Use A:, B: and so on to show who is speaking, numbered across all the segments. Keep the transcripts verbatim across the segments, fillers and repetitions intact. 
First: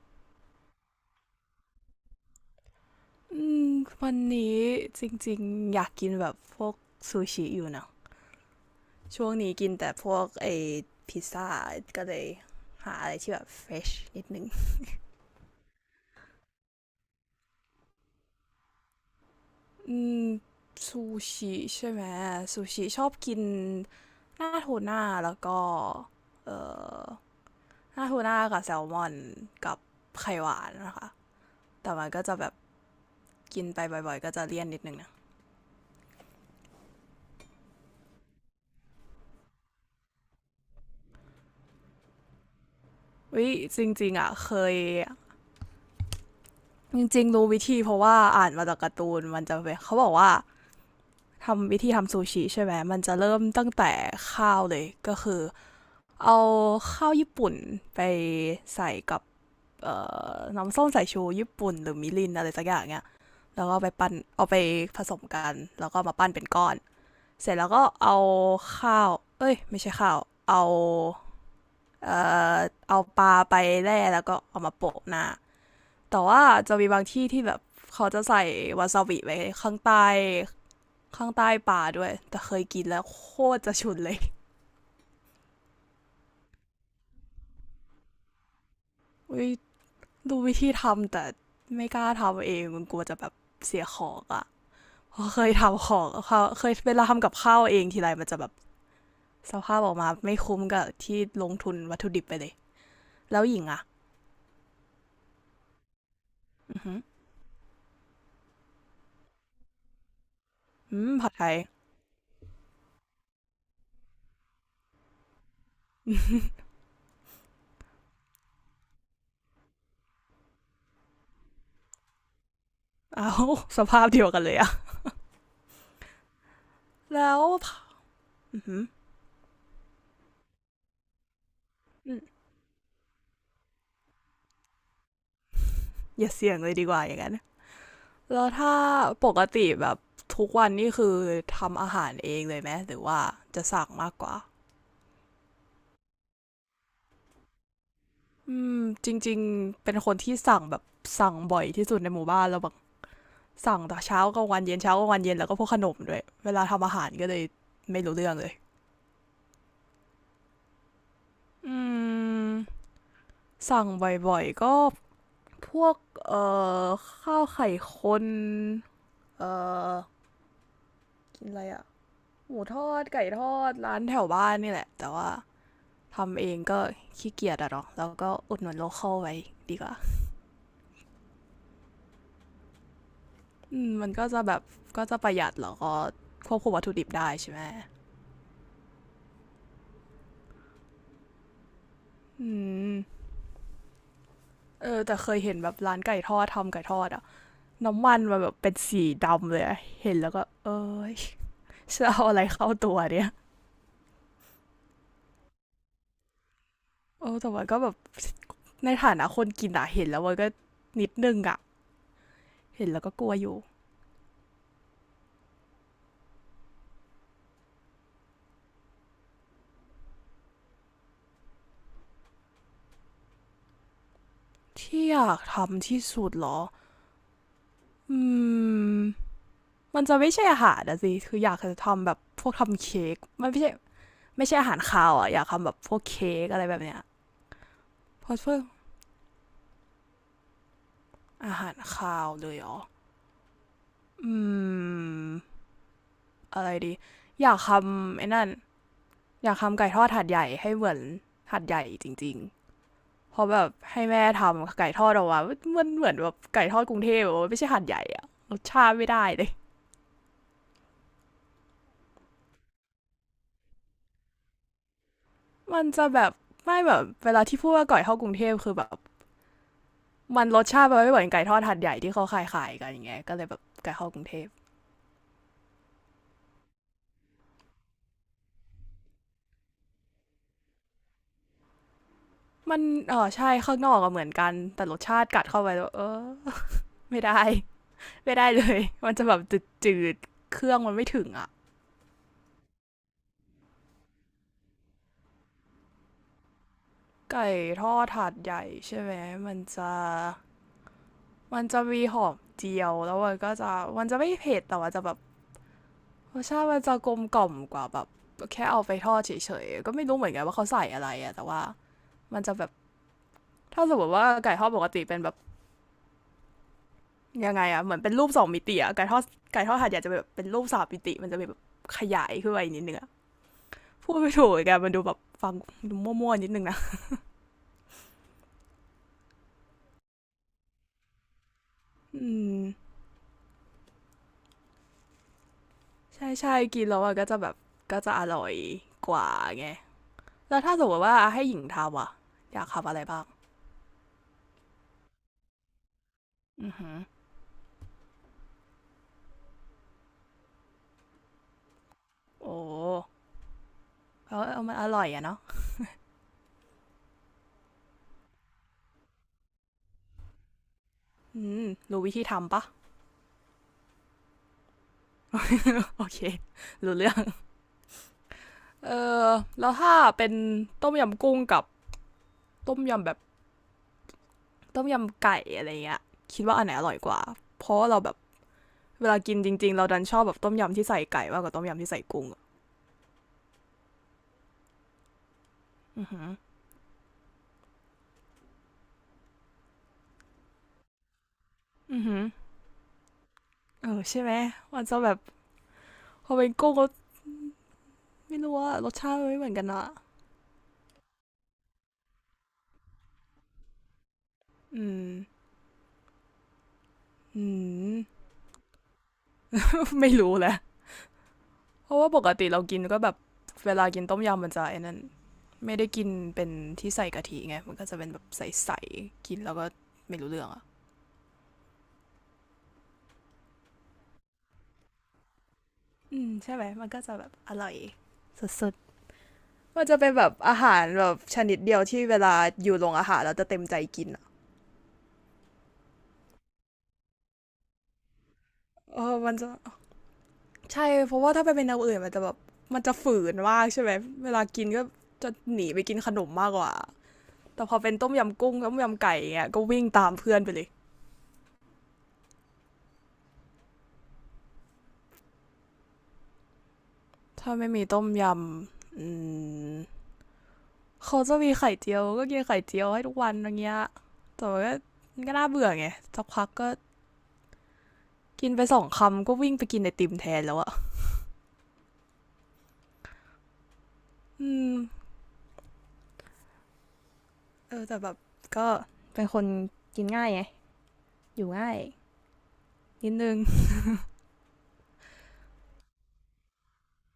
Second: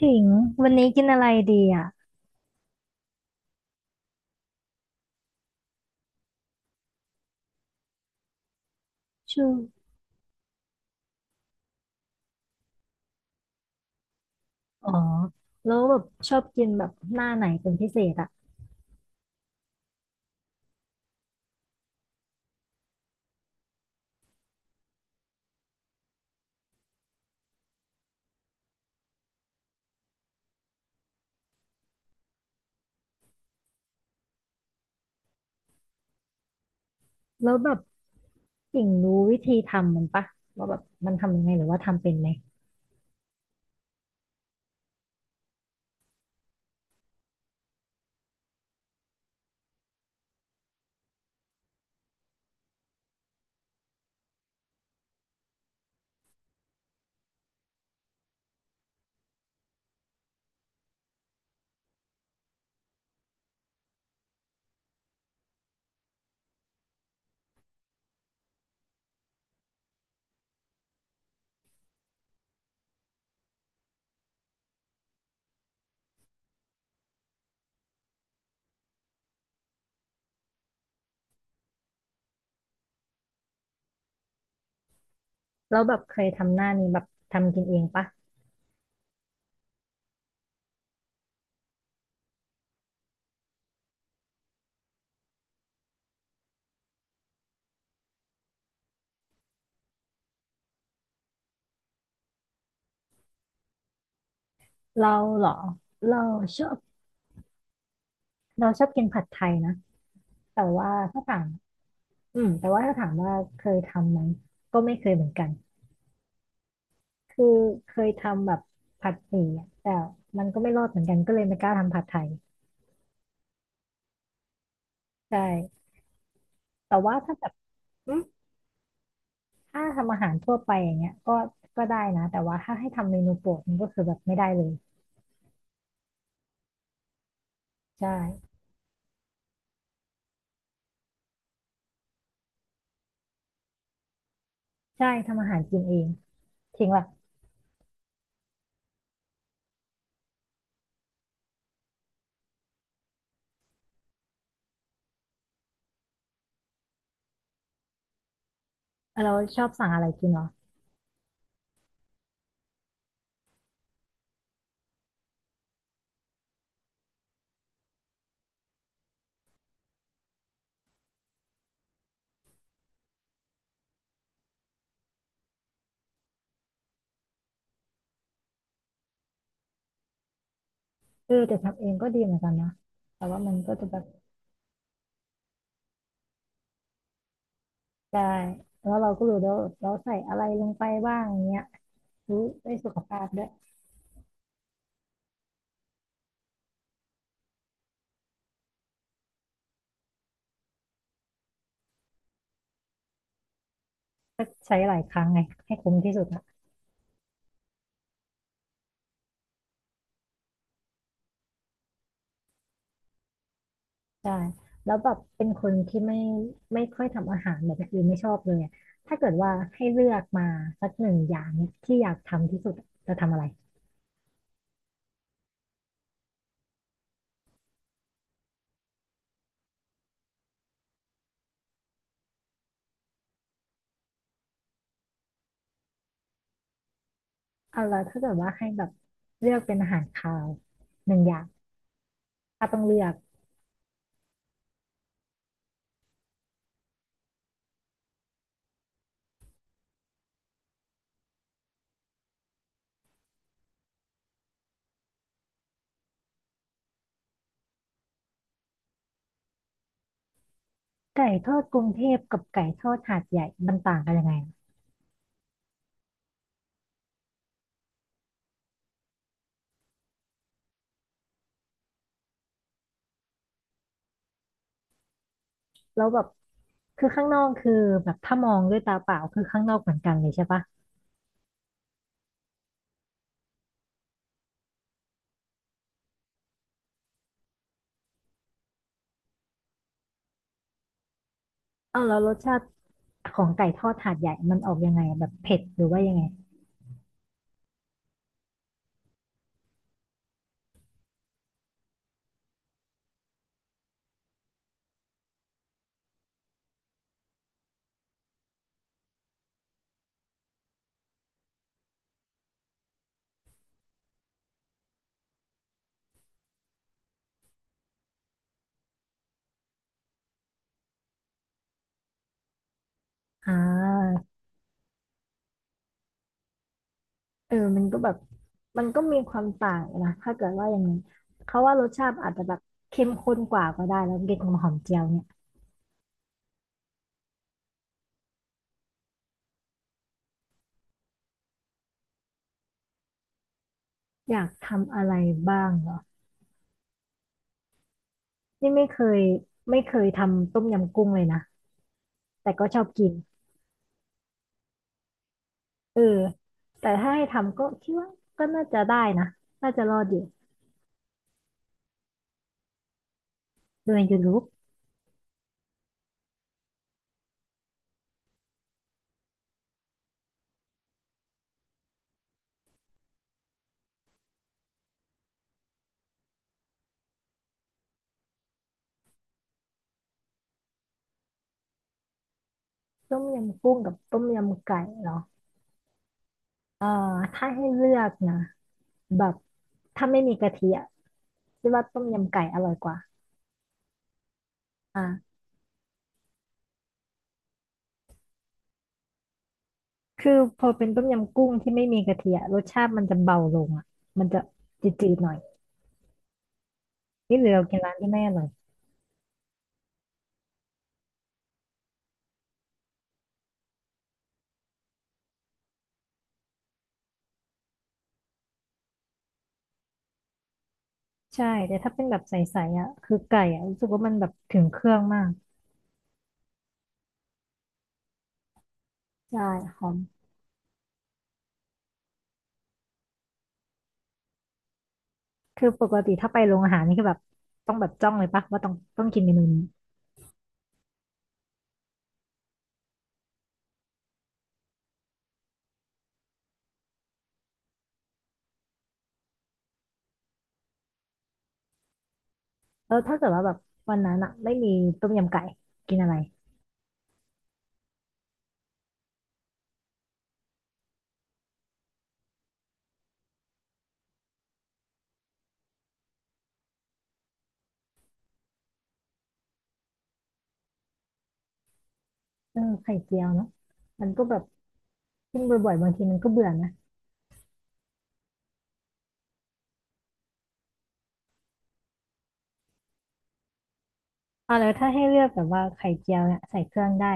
A: ถิงวันนี้กินอะไรดีอ่ะ
B: อืมวันนี้จริงๆอยากกินแบบพวกซูชิอยู่นะช่วง
A: ชื่อ
B: นี้กินแต่พวกไอพิซซ่าก็เลยหาอะไรที่แบบเฟรชนิดนึง
A: อ๋อแล้วแบบชอบกินแบบหน้าไหนเป็นพิเศษอ่ะ
B: อืมซูชิใช่ไหมซูชิชอบกินหน้าโทน่าแล้วก็เอ่อหน้าโทน่ากับแซลมอนกับไข่หวานนะคะแต่มันก็จะแบบกินไปบ่อยๆก็จะเลี่ยนนิดนึงนะ
A: แล้วแบบถิงรู้วิธีทำมันปะว่าแบบมันทำยังไงหรือว่าทำเป็นไหม
B: วิจริงๆอ่ะเคยจริงๆรู้วิธีเพราะว่าอ่านมาจากการ์ตูนมันจะเป็นเขาบอกว่า ทำวิธีทำซูชิใช่ไหมมันจะเริ่มตั้งแต่ข้าวเลยก็คือเอาข้าวญี่ปุ่นไปใส่กับเอ่อน้ำส้มสายชูญี่ปุ่นหรือมิรินอะไรสักอย่างเนี้ยแล้วก็ไปปั้นเอาไปผสมกันแล้วก็มาปั้นเป็นก้อน เสร็จแล้วก็เอาข้าวเอ้ยไม่ใช่ข้าว เอา เอ่อเอาปลาไปแล่แล้วก็เอามาโปะหน้าแต่ว่าจะมีบางที่ที่แบบเขาจะใส่วาซาบิไว้ข้างใต้ ข้างใต้ป่าด้วยแต่เคยกินแล้วโคตรจะฉุนเลย
A: แล้วแบบเคยทำหน้านี้แบบทำกินเองปะ
B: อุ้ยดูวิธีทำแต่ไม่กล้าทำเองมันกลัวจะแบบเสียของอะ่ะเคยทำของเเคยเวลาทำกับข้าวเองทีไรมันจะแบบสภาพออกมาไม่คุ้มกับที่ลงทุนวัตถุดิบไปเลยแล้วหญิงอะ่ะ
A: เราเหรอเราชอบ
B: อื
A: เราชอบกินผัดไทยนะแต่ว่า
B: ม
A: ถ้า
B: ผัด
A: ถา
B: ไท
A: ม
B: ย
A: อืมแต่ว่าถ้าถามว่าเคยทำไหมก็ไม่เคยเหมือนกัน คือเคยทำแบบผัดหมี่อะแต่มันก็ไม่รอดเหมือนกันก็เลยไม่กล้าทำผัดไทย
B: เอาสภาพเดียวกันเลยอะ
A: ใช่แต่ว่า
B: แล้
A: ถ้า
B: ว
A: แบบอืม
B: อือ
A: ถ้าทำอาหารทั่วไปอย่างเงี้ยก็ก็ได้
B: ม
A: นะแต่ว่าถ้าให้ทำเมนูโปรดมันก็คือแบบไม่ได้เลย
B: อย่าเสี่ยงเลยดีกว่าอย่างนั้น
A: ใช่
B: แล้วถ้าปกติแบบทุกวันนี่คือทำอาหารเองเลยไหมหรือว่าจะสั่งมากกว่า
A: ใช่ทำอาหารกินเองทิ้งแบบ
B: อืมจริงๆเป็นคนที่สั่งแบบสั่งบ่อยที่สุดในหมู่บ้านเราแบบสั่งแต่เช้ากลางวันเย็นเช้ากลางวันเย็นแล้วก็พวกขนมด้วยเวลาทำอาหารก็เลยไม่รู้เรื่องเลย
A: เออเราชอบสั่งอะไรกินเหรอ
B: อืมสั่งบ่อยๆก็พวกเอ่อข้าวไข่คนเอ่อกินอะไรอะหมูทอดไก่ทอดร้านแถวบ้านนี่แหละแต่ว่าทำเองก็ขี้เกียจอะเนาะแล้วก็อุดหนุนโลคอลไว้ดีกว่า
A: เออแต่ทำเองก็ดีเหมือนกันนะแต่ว่ามันก็
B: อื
A: จะ
B: ม
A: แบบ
B: มันก็จะแบบก็จะประหยัดแล้วก็ควบคุมวัตถุดิบได้ใช่ไหม
A: ได้แล้วเราก็รู้แล้ววาเราใส่อะไรลงไปบ้างเงี้ยรู้
B: อื
A: ได้สุขภา
B: ม
A: พด้วย
B: เออแต่เคยเห็นแบบร้านไก่ทอดทำไก่ทอดอะน้ำมันมันแบบเป็นสีดำเลยอะเห็นแล้วก็เอ้ยจะเอาอะไรเข้าตัวเนี่ย
A: ก็ใช้หลายครั้งไงให้คุ้มที่สุด
B: เออแต่ว่าก็แบบในฐานะคนกินอะเห็นแล้วมันก็นิดนึงอะเห็นแล้วก็กลัวอยู่
A: ใช่แล้วแบบเป็นคนที่ไม่ไม่ค่อยทำอาหารแบบอื่นไม่ชอบเลยอะถ้าเกิดว่าให้เลือกมาสักหนึ่งอย่างเนี่ยที่อยากทำที่สุดอะจะทำอะไร
B: ที่อยากทำที่สุดเหรออืมมันจะไม่ใช่อาหารนะสิคืออยากจะทำแบบพวกทำเค้กมันไม่ใช่ไม่ใช่อาหารคาวอะอยากทำแบบพวกเค้กอะไรแบบเนี้ย
A: เอาละถ้า
B: เพ
A: เกิด
B: ราะ
A: ว่า
B: เพื่อ
A: ให้แบบเลือกเป็นอาหารคาวหนึ่งอย่าง
B: อาหารคาวเลยเห
A: ถ้า
B: ร
A: ต้
B: อ
A: องเลือก
B: อืม อะไรดีอยากทำไอ้นั่นอยากทำไก่ทอดหัดใหญ่ให้เหมือนหัดใหญ่จริงๆเพราะแบบให้แม่ทำไก่ทอดออกมามันเหมือนแบบไก่ทอดกรุงเทพอบมไม่ใช่หัดใหญ่อะรสชาติไม่ได้เลย
A: ไก่ทอดกรุงเทพกับไก่ทอดหาดใหญ่มันต่างกันยังไงอะ
B: มันจะแบบไม่แบบเวลาที่พูดว่าไก่ทอดกรุงเทพคือแบบมันรสชาติมันไม่เหมือนไก่ทอดหัดใหญ่ที่เขาขายขายกันอย่างเงี้ยก็เลยแบบไก่ทอดกรุงเทพ
A: แล้วแบบคือข้างนอกคือแบบถ้ามองด้วยตาเปล่าคือข้างนอกเหมือนกันเลยใช่ปะ
B: มันเออใช่ข้างนอกก็เหมือนกันแต่รสชาติกัดเข้าไปแล้วเออไม่ได้ไม่ได้เลยมันจะแบบจืดๆเครื่องมันไม่ถึงอะ
A: เอาแล้วรสชาติของไก่ทอดหาดใหญ่มันออกยังไงอะแบบเผ็ดหรือว่ายังไง
B: ไก่ทอดถาดใหญ่ใช่ไหมมันจะมันจะมีหอมเจียวแล้วมันก็จะมันจะไม่เผ็ดแต่ว่าจะแบบรสชาติมันจะกลมกล่อมกว่าแบบแค่เอาไปทอดเฉยๆก็ไม่รู้เหมือนกันว่าเขาใส่อะไรอะแต่ว่ามันจะแบบถ้าสมมติว่าไก่ทอดปกติเป็นแบบยังไงอะเหมือนเป็นรูปสองมิติอะไก่ทอดไก่ทอดถาดใหญ่จะแบบเป็นรูปสามมิติมันจะแบบขยายขึ้นไปนิดนึงอะ
A: อ่
B: พูดไม่
A: า
B: ถูกเหมกัมันดูแบบฟังดูมั่วๆนิดนึงนะ
A: เออมันก็แบบมันก็มีความต่างนะถ้าเกิดว่าอย่างนี้เขาว่ารสชาติ
B: อื
A: อาจจะแบ
B: ม
A: บเข้มข้นกว่าก็ได้แล้วเด็กของหอมเจียวเนี่ย
B: ใช่ใช่กินแล้วมันก็จะแบบก็จะอร่อยกว่าไง แล้วถ้าสมมติว่าให้หญิงทำอ่ะอยากทำอะไรบ้าง
A: อยากทำอะไรบ้างเหรอ
B: อือหือ
A: นี่ไม่เคยไม่เคยทำต้มยำกุ้งเลยนะแต่
B: โอ้
A: ก็ชอบกิน
B: เขาเอามันอร่อยอะเนาะ
A: เออแต่ถ้าให้ทำก็คิดว่าก็น่าจะได้นะน่าจะรอดอยู่
B: อืมรู้วิธีทำปะ
A: โดยยูทูบ
B: โอเครู้เรื่องเออแล้วถ้าเป็นต้มยำกุ้งกับต้มยำแบบต้มยำไก่อะไรเงี้ยคิดว่าอันไหนอร่อยกว่าเพราะว่าเราแบบเวลากินจริงๆเราดันชอบแบบต้มยำที่ใส่ไก่มากกว่าต้มยำที่ใส่กุ้งอะ
A: ต้มยำกุ้งกับต้มยำไก่เหรอเออถ้าให้เลือกนะแบบถ้าไม่มีกะทิอะคิดว่า
B: อื
A: ต้
B: อ
A: ม
B: หือ
A: ยำไก่อร่อยกว่า
B: เออใช่ไหมมันจะแบบ
A: อ่า
B: พอเป็นกุ้งก็ไม่รู้ว่ารสชาติมันไม่เหมือนกันนะ
A: คือพอเป็นต้มยำกุ้งที่ไม่มีกะทิอะรสชาติมันจะเบาลงอ่ะมันจะจ
B: อืม
A: ืดๆหน่อยนี่ห
B: อื
A: รือเรากินร้าน
B: ม
A: ที่แม่อร่อย
B: ไม่รู้แหละ เพราะว่าปกติเรากินก็แบบเวลากินต้มยำมันจะไอ้นั่นไม่ได้กินเป็นที่ใส่กะทิไงมันก็จะเป็นแบบใสๆกินแล้วก็ไม่รู้เรื่องอ่ะ
A: ใช่แต่ถ้าเป็นแบบใสๆอ่ะคือไก่อ่ะรู้สึกว่ามันแบบถึงเครื่องมาก
B: อืมใช่ไหมมันก็จะแบบอร่อยสุด
A: ใช่
B: ๆ
A: ห
B: มัน
A: อ
B: จะ
A: ม
B: เป็นแบบอาหารแบบชนิดเดียวที่เวลาอยู่โรงอาหารเราจะเต็มใจกินอ่ะ
A: คือปกติถ้าไปโรงอาหารนี่คือแบบต้องแบบจ้องเลยปะว่าต้อง
B: เอ
A: ต้อง
B: อ
A: กินเม
B: มัน
A: นู
B: จะ
A: นี้
B: ใช่เพราะว่าถ้าไปเป็นอย่างอื่นมันจะแบบมันจะฝืนมากใช่ไหมเวลากินก็จะหนีไปกินขนมมากกว่าแต่พอเป็นต้มยำกุ้งต้มยำไก่อยงเงี้ยก็วิ่งตามเพื่อนไปเลย
A: แล้วถ้าเกิดว่าแบบวันนั้นอ่ะไม่มีต้มยำไก่กินอะไร
B: ถ้าไม่มีต้มยำอืม เขาจะมีไข่เจียวก็กินไข่เจียวให้ทุกวันอย่างเงี้ยแต่ว่าก็มันก็น่าเบื่อไงสักพักก็กินไปสองคำก็วิ่งไปกินไอติมแทนแล้วอะ
A: เออไข่เจียวเนาะมันก็แบบ
B: อืม
A: กินบ่อยๆบางทีมันก็เบื่อนะ
B: เออแต่แบบก็เป็นคนกินง่ายไงอยู่ง่ายนิดนึง
A: อ่าแล้วถ้าให้เลือกแบบว่าไข่เจียวเนี่ยใส่เครื่องได้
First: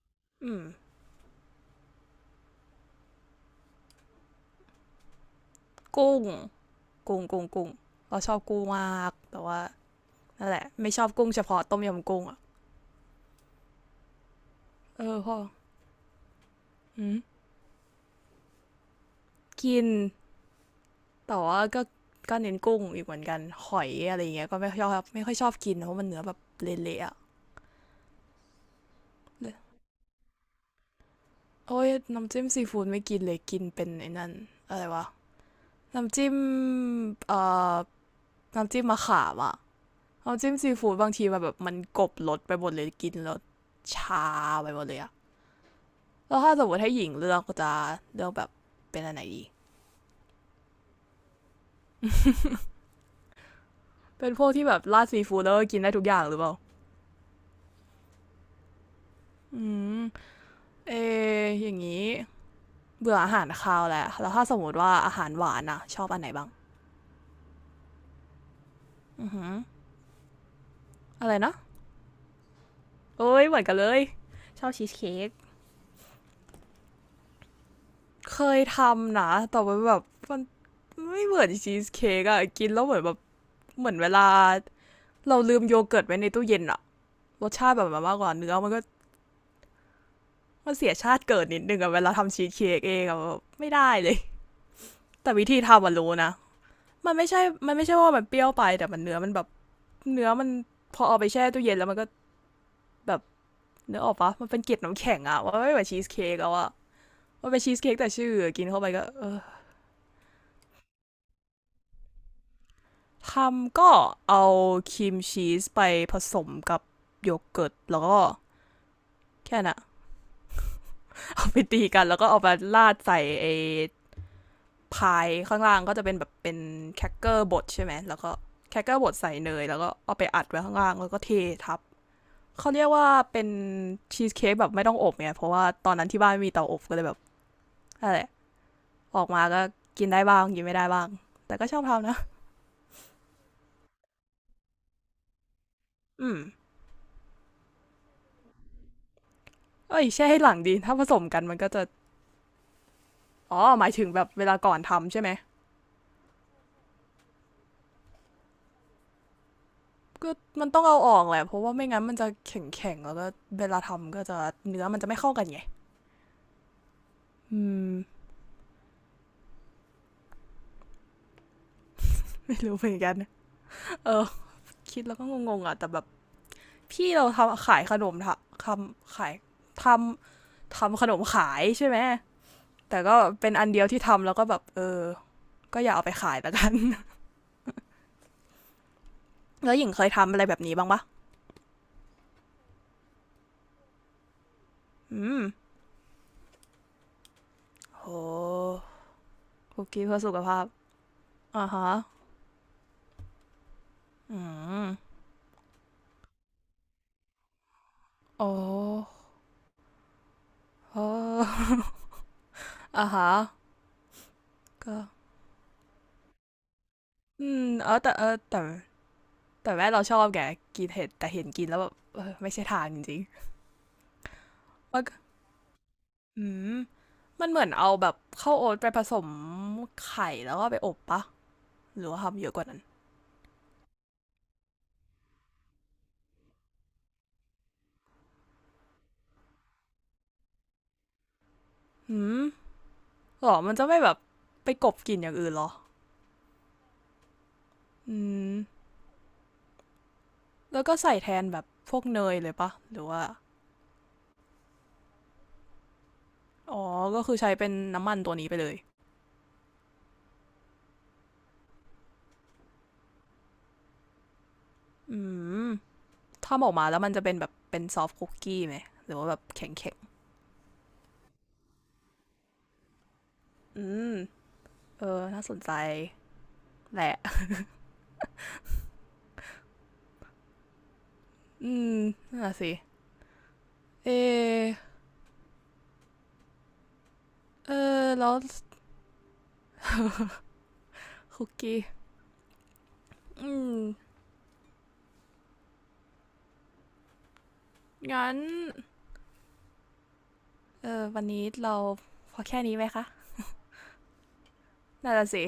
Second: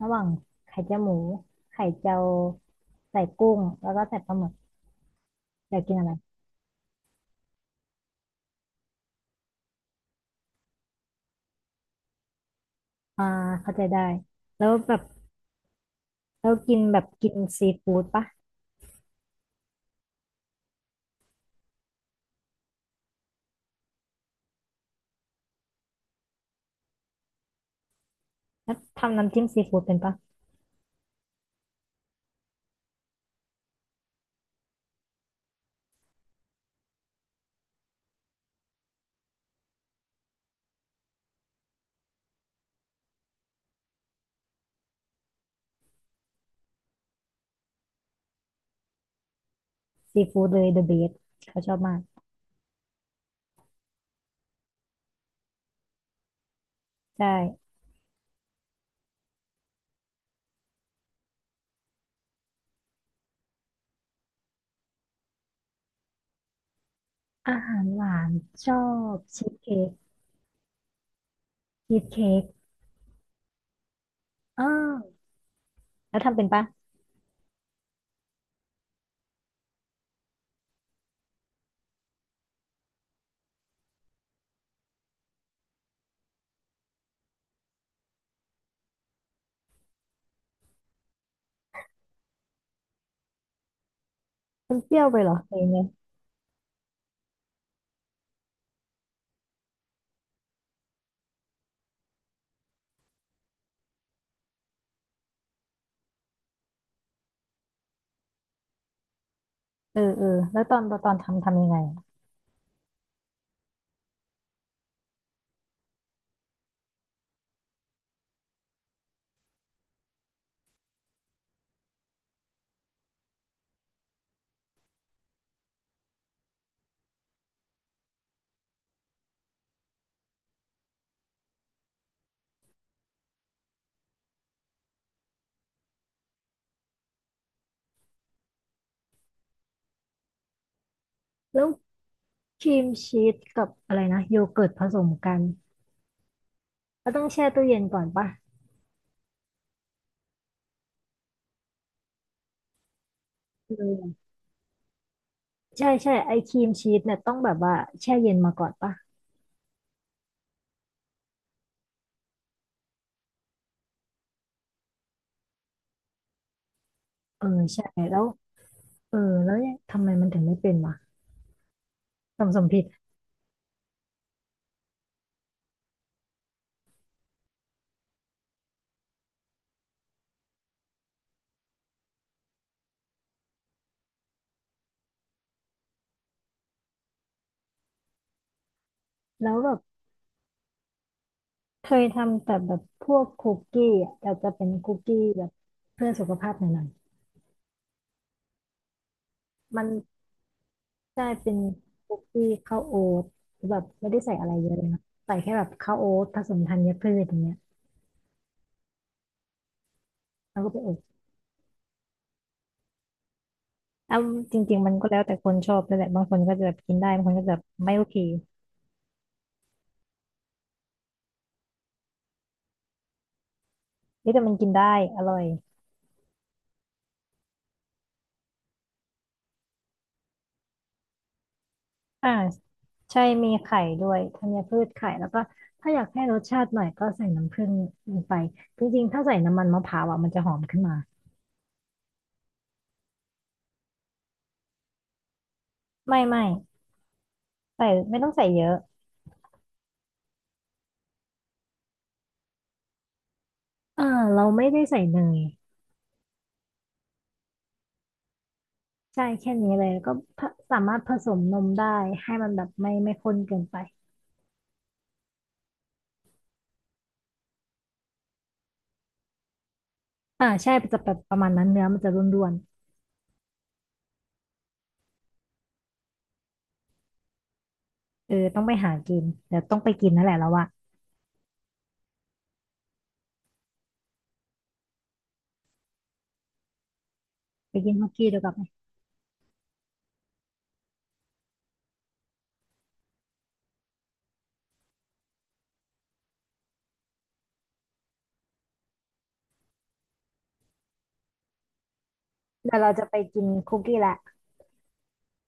A: ระหว่าง
B: อืม
A: ไข่เจียวหมูไข่เจียวใส่กุ้งแล้วก็ใส่ปลาหมึกอยากกินอะไร
B: กุ้งกุ้งกุ้งกุ้งเราชอบกุ้งมากแต่ว่านั่นแหละไม่ชอบกุ้งเฉพาะต้มยำกุ้งอะ
A: อ่าเข้าใจได้แล้วแบบ
B: เออพอ
A: แล้วกินแบบ
B: อืม
A: กินซีฟู้ดปะ
B: กินแต่ว่าก็ก็เน้นกุ้งอีกเหมือนกันหอยอะไรเงี้ยก็ไม่ชอบไม่ค่อยชอบกินเพราะมันเนื้อแบบเละๆอะ
A: แล้วทำน้ำจิ้มซีฟู้ดเป็นปะ
B: โอ้ยน้ำจิ้มซีฟู้ดไม่กินเลยกินเป็นไอ้นั่นอะไรวะ น้ำจิ้มเอ่อน้ำจิ้มมะขามอะน้ำจิ้มซีฟู้ดบางทีมันแบบมันกลบรสไปหมดเลยกินแล้วชาไปหมดเลยอะ แล้วถ้าสมมติให้หญิงเลือกก็จะเลือกแบบเป็นอะไรดี
A: ซีฟู้ดเลยเดอะเบสเขาชอบมาก
B: เป็นพวกที่แบบราดซีฟู้ดแล้วก็กินได้ทุกอย่างหรือเปล่า
A: ใช่
B: อืมเอออย่างนี้เบื่ออาหารคาวแหละแล้วถ้าสมมติว่าอาหารหวานอะชอบอันไหนบ้าง
A: อาหารหวานชอบ
B: อือ
A: ชี
B: หือ
A: สเค้ก
B: อะไรนะ
A: ชีสเค้ก
B: โอ้ยเหมือนกันเลยช
A: อ้า
B: อบชีส
A: ว
B: เค้ก
A: แล้วทำเป็นปะ
B: เคยทำนะแต่ว่าแบบมันไม่เหมือนชีสเค้กอะกินแล้วเหมือนแบบเหมือนเวลาเราลืมโยเกิร์ตไว้ในตู้เย็นอะรสชาติแบบมันมากกว่าเนื้อมันก็มันเสียชาติเกิดนิดนึงอะเวลาทำชีสเค้กเองอะแไม่ได้เลย
A: มันเปรี้ยวไปเหร
B: แต่
A: อ
B: วิ
A: เอ
B: ธี
A: งเนี่ย
B: ทำมันรู้นะมันไม่ใช่มันไม่ใช่ว่ามันเปรี้ยวไปแต่มันเนื้อมันแบบเนื้อมันพอเอาไปแช่ตู้เย็นแล้วมันก็แบบเนื้อออกปะมันเป็นเกล็ดน้ำแข็งอะว่าไม่เหมือนชีสเค้กแล้วอะมันเป็นชีสเค้กแต่ชื่อกินเข้าไปก็เออ
A: เออเออแล้วตอนตอนทำทำยังไงอะ
B: ทำก็เอาครีมชีสไปผสมกับโยเกิร์ตแล้วก็แค่น่ะ เอาไปตีกันแล้วก็เอาไาราดใส่ไอ้พายข้างล่างก็จะเป็นแบบเป็นแครกเกอร์บดใช่ไหมแล้วก็แครกเกอร์บดใส่เนยแล้วก็เอาไปอัดไว้ข้างล่างแล้วก็เททับเขาเรียกว่าเป็นชีสเค้กแบบไม่ต้องอบเนี่ยเพราะว่าตอนนั้นที่บ้านไม่มีเตาอบก็เลยแบบอะไรออกมาก็กินได้บ้างกินไม่ได้บ้างแต่
A: แล้
B: ก็
A: ว
B: ชอบทำนะ
A: ครีมชีสกับอะไรนะโยเกิร์ตผสมกัน
B: อืม
A: ก็ต้องแช่ตู้เย็นก่อนปะ
B: เอ้ยแช่ให้หลังดีถ้าผสมกันมันก็จะอ๋อ
A: เ
B: หมายถึงแบ
A: ออ
B: บเวลาก่อนทำใช่ไหม
A: ใช่ใช่ไอครีมชีสเนี่ยต้องแบบว่าแช่เย็นมาก่อนปะ
B: ก็มันต้องเอาออกแหละเพราะว่าไม่งั้นมันจะแข็งๆแล้วก็เวลาทำก็จะเนื้อมันจะไม่เข้ากันไง
A: เออ
B: อื
A: ใช่
B: ม
A: แล้วเออแล้วเนี่ยทำไมมันถึงไม่เป็นวะทำ
B: ไม่
A: สม
B: รู้
A: ผิด
B: เหมือนกันเออคิดแล้วก็งงๆอ่ะแต่แบบพี่เราทำขายขนมทำขายทำทำขนมขายใช่ไหมแต่ก็เป็นอันเดียวที่ทำแล้วก็แบบเออก็อย่าเอาไปขายแล้วกัน
A: แล้ว แบ
B: แล้ว
A: บ
B: หญิงเคยทำอะไรแบบนี้บ้างปะ
A: เคยทำแต่แบบพวกคุกกี้อ่ะแต่จะเป็นคุกกี้
B: อื
A: แบ
B: ม
A: บเพื่อสุขภาพหน่อยๆมั
B: คุ
A: น
B: กกี้เพื่อสุขภาพ
A: ได้เป็น
B: อ่าฮะ
A: คุกกี้ข้าวโอ๊ตแบบไม่ได้ใส่
B: อื
A: อะไรเยอะเล
B: ม
A: ยนะใส่แค่แบบข้าวโอ๊ตผสมธัญพืชอย่างเงี้ย
B: โอ้
A: แล้วก็ไปอบ
B: โอ่า ฮะ
A: อ้าจริงๆมัน
B: ก็
A: ก็แล้วแต่คนชอบด้วยแหละบางคนก็จะแบบกินได้บางคนก็
B: อื
A: จะแบบ
B: มเอ
A: ไม่
B: อ
A: โอ
B: แต่
A: เค
B: เออแต่ แต่แม่เราชอบแกกินเห็ดแต่เห็นกินแล้วแบบไม่ใช่ทางจริง
A: เฮ้ยแต่มันกินได้
B: ๆมันก
A: อร่อย
B: อืมมันเหมือนเอาแบบข้าวโอ๊ตไปผสมไข่แล้วก็ไปอบปะหรือว่า
A: อ่า
B: ทำเยอะกว่านั้น
A: ใช่มีไข่ด้วยธัญพืชไข่แล้วก็ถ้าอยากให้รสชาติหน่อยก็ใส่น้ำผึ้งลงไปจริงๆถ้าใส่น้ำมันมะพร้าวอ่ะมันจะหอมขึ้นมา
B: อืมหรอมันจะไม่แบบไปกบกลิ่นอย่างอื่นหรอ
A: ไม่ไม่ใส่ไม่
B: อื
A: ต้องใส่
B: ม
A: เยอะ
B: แล้วก็ใส่แทนแบบพวกเนยเลยปะหรือว่า
A: อ่าเราไม่ได้ใส่เนย
B: อ๋อก็คือใช้เป็นน้ำมันตัวนี้ไปเลย
A: ใช่แค่นี้เลยแล้วก็ผสามารถผสมนมได้ให้มันแบบไม่ไม่ข้นเกินไป
B: อืมถ้าออกมาแล้วมันจะเป็นแบบเป็นซอฟต์คุกกี้ไหมหรือว่าแบบแข็ง
A: อ่าใช่จะแบบประมาณนั้นเนื้อมันจะร่วน
B: ๆอืมเออน่าสนใจแหละ
A: ๆเออต้องไปหากินเดี๋ยวต้องไปกินนั่นแหละแล้วว่า
B: อืมน่าสิ เออเอ
A: ไปกินฮ
B: อ
A: อกกี้
B: แล้ว
A: ดีกว่าไหม
B: คุกกี้ อืม งั้น เออวันนี้เราพอแค่
A: เดี๋
B: นี้
A: ยว
B: ไหม
A: เราจะ
B: คะ
A: ไปกินคุกกี้ละ
B: น่าจะสิ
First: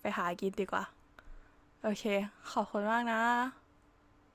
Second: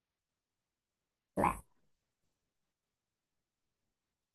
B: ไปหากินดีกว่า
A: แหละ
B: โอเค ขอบคุณมากนะ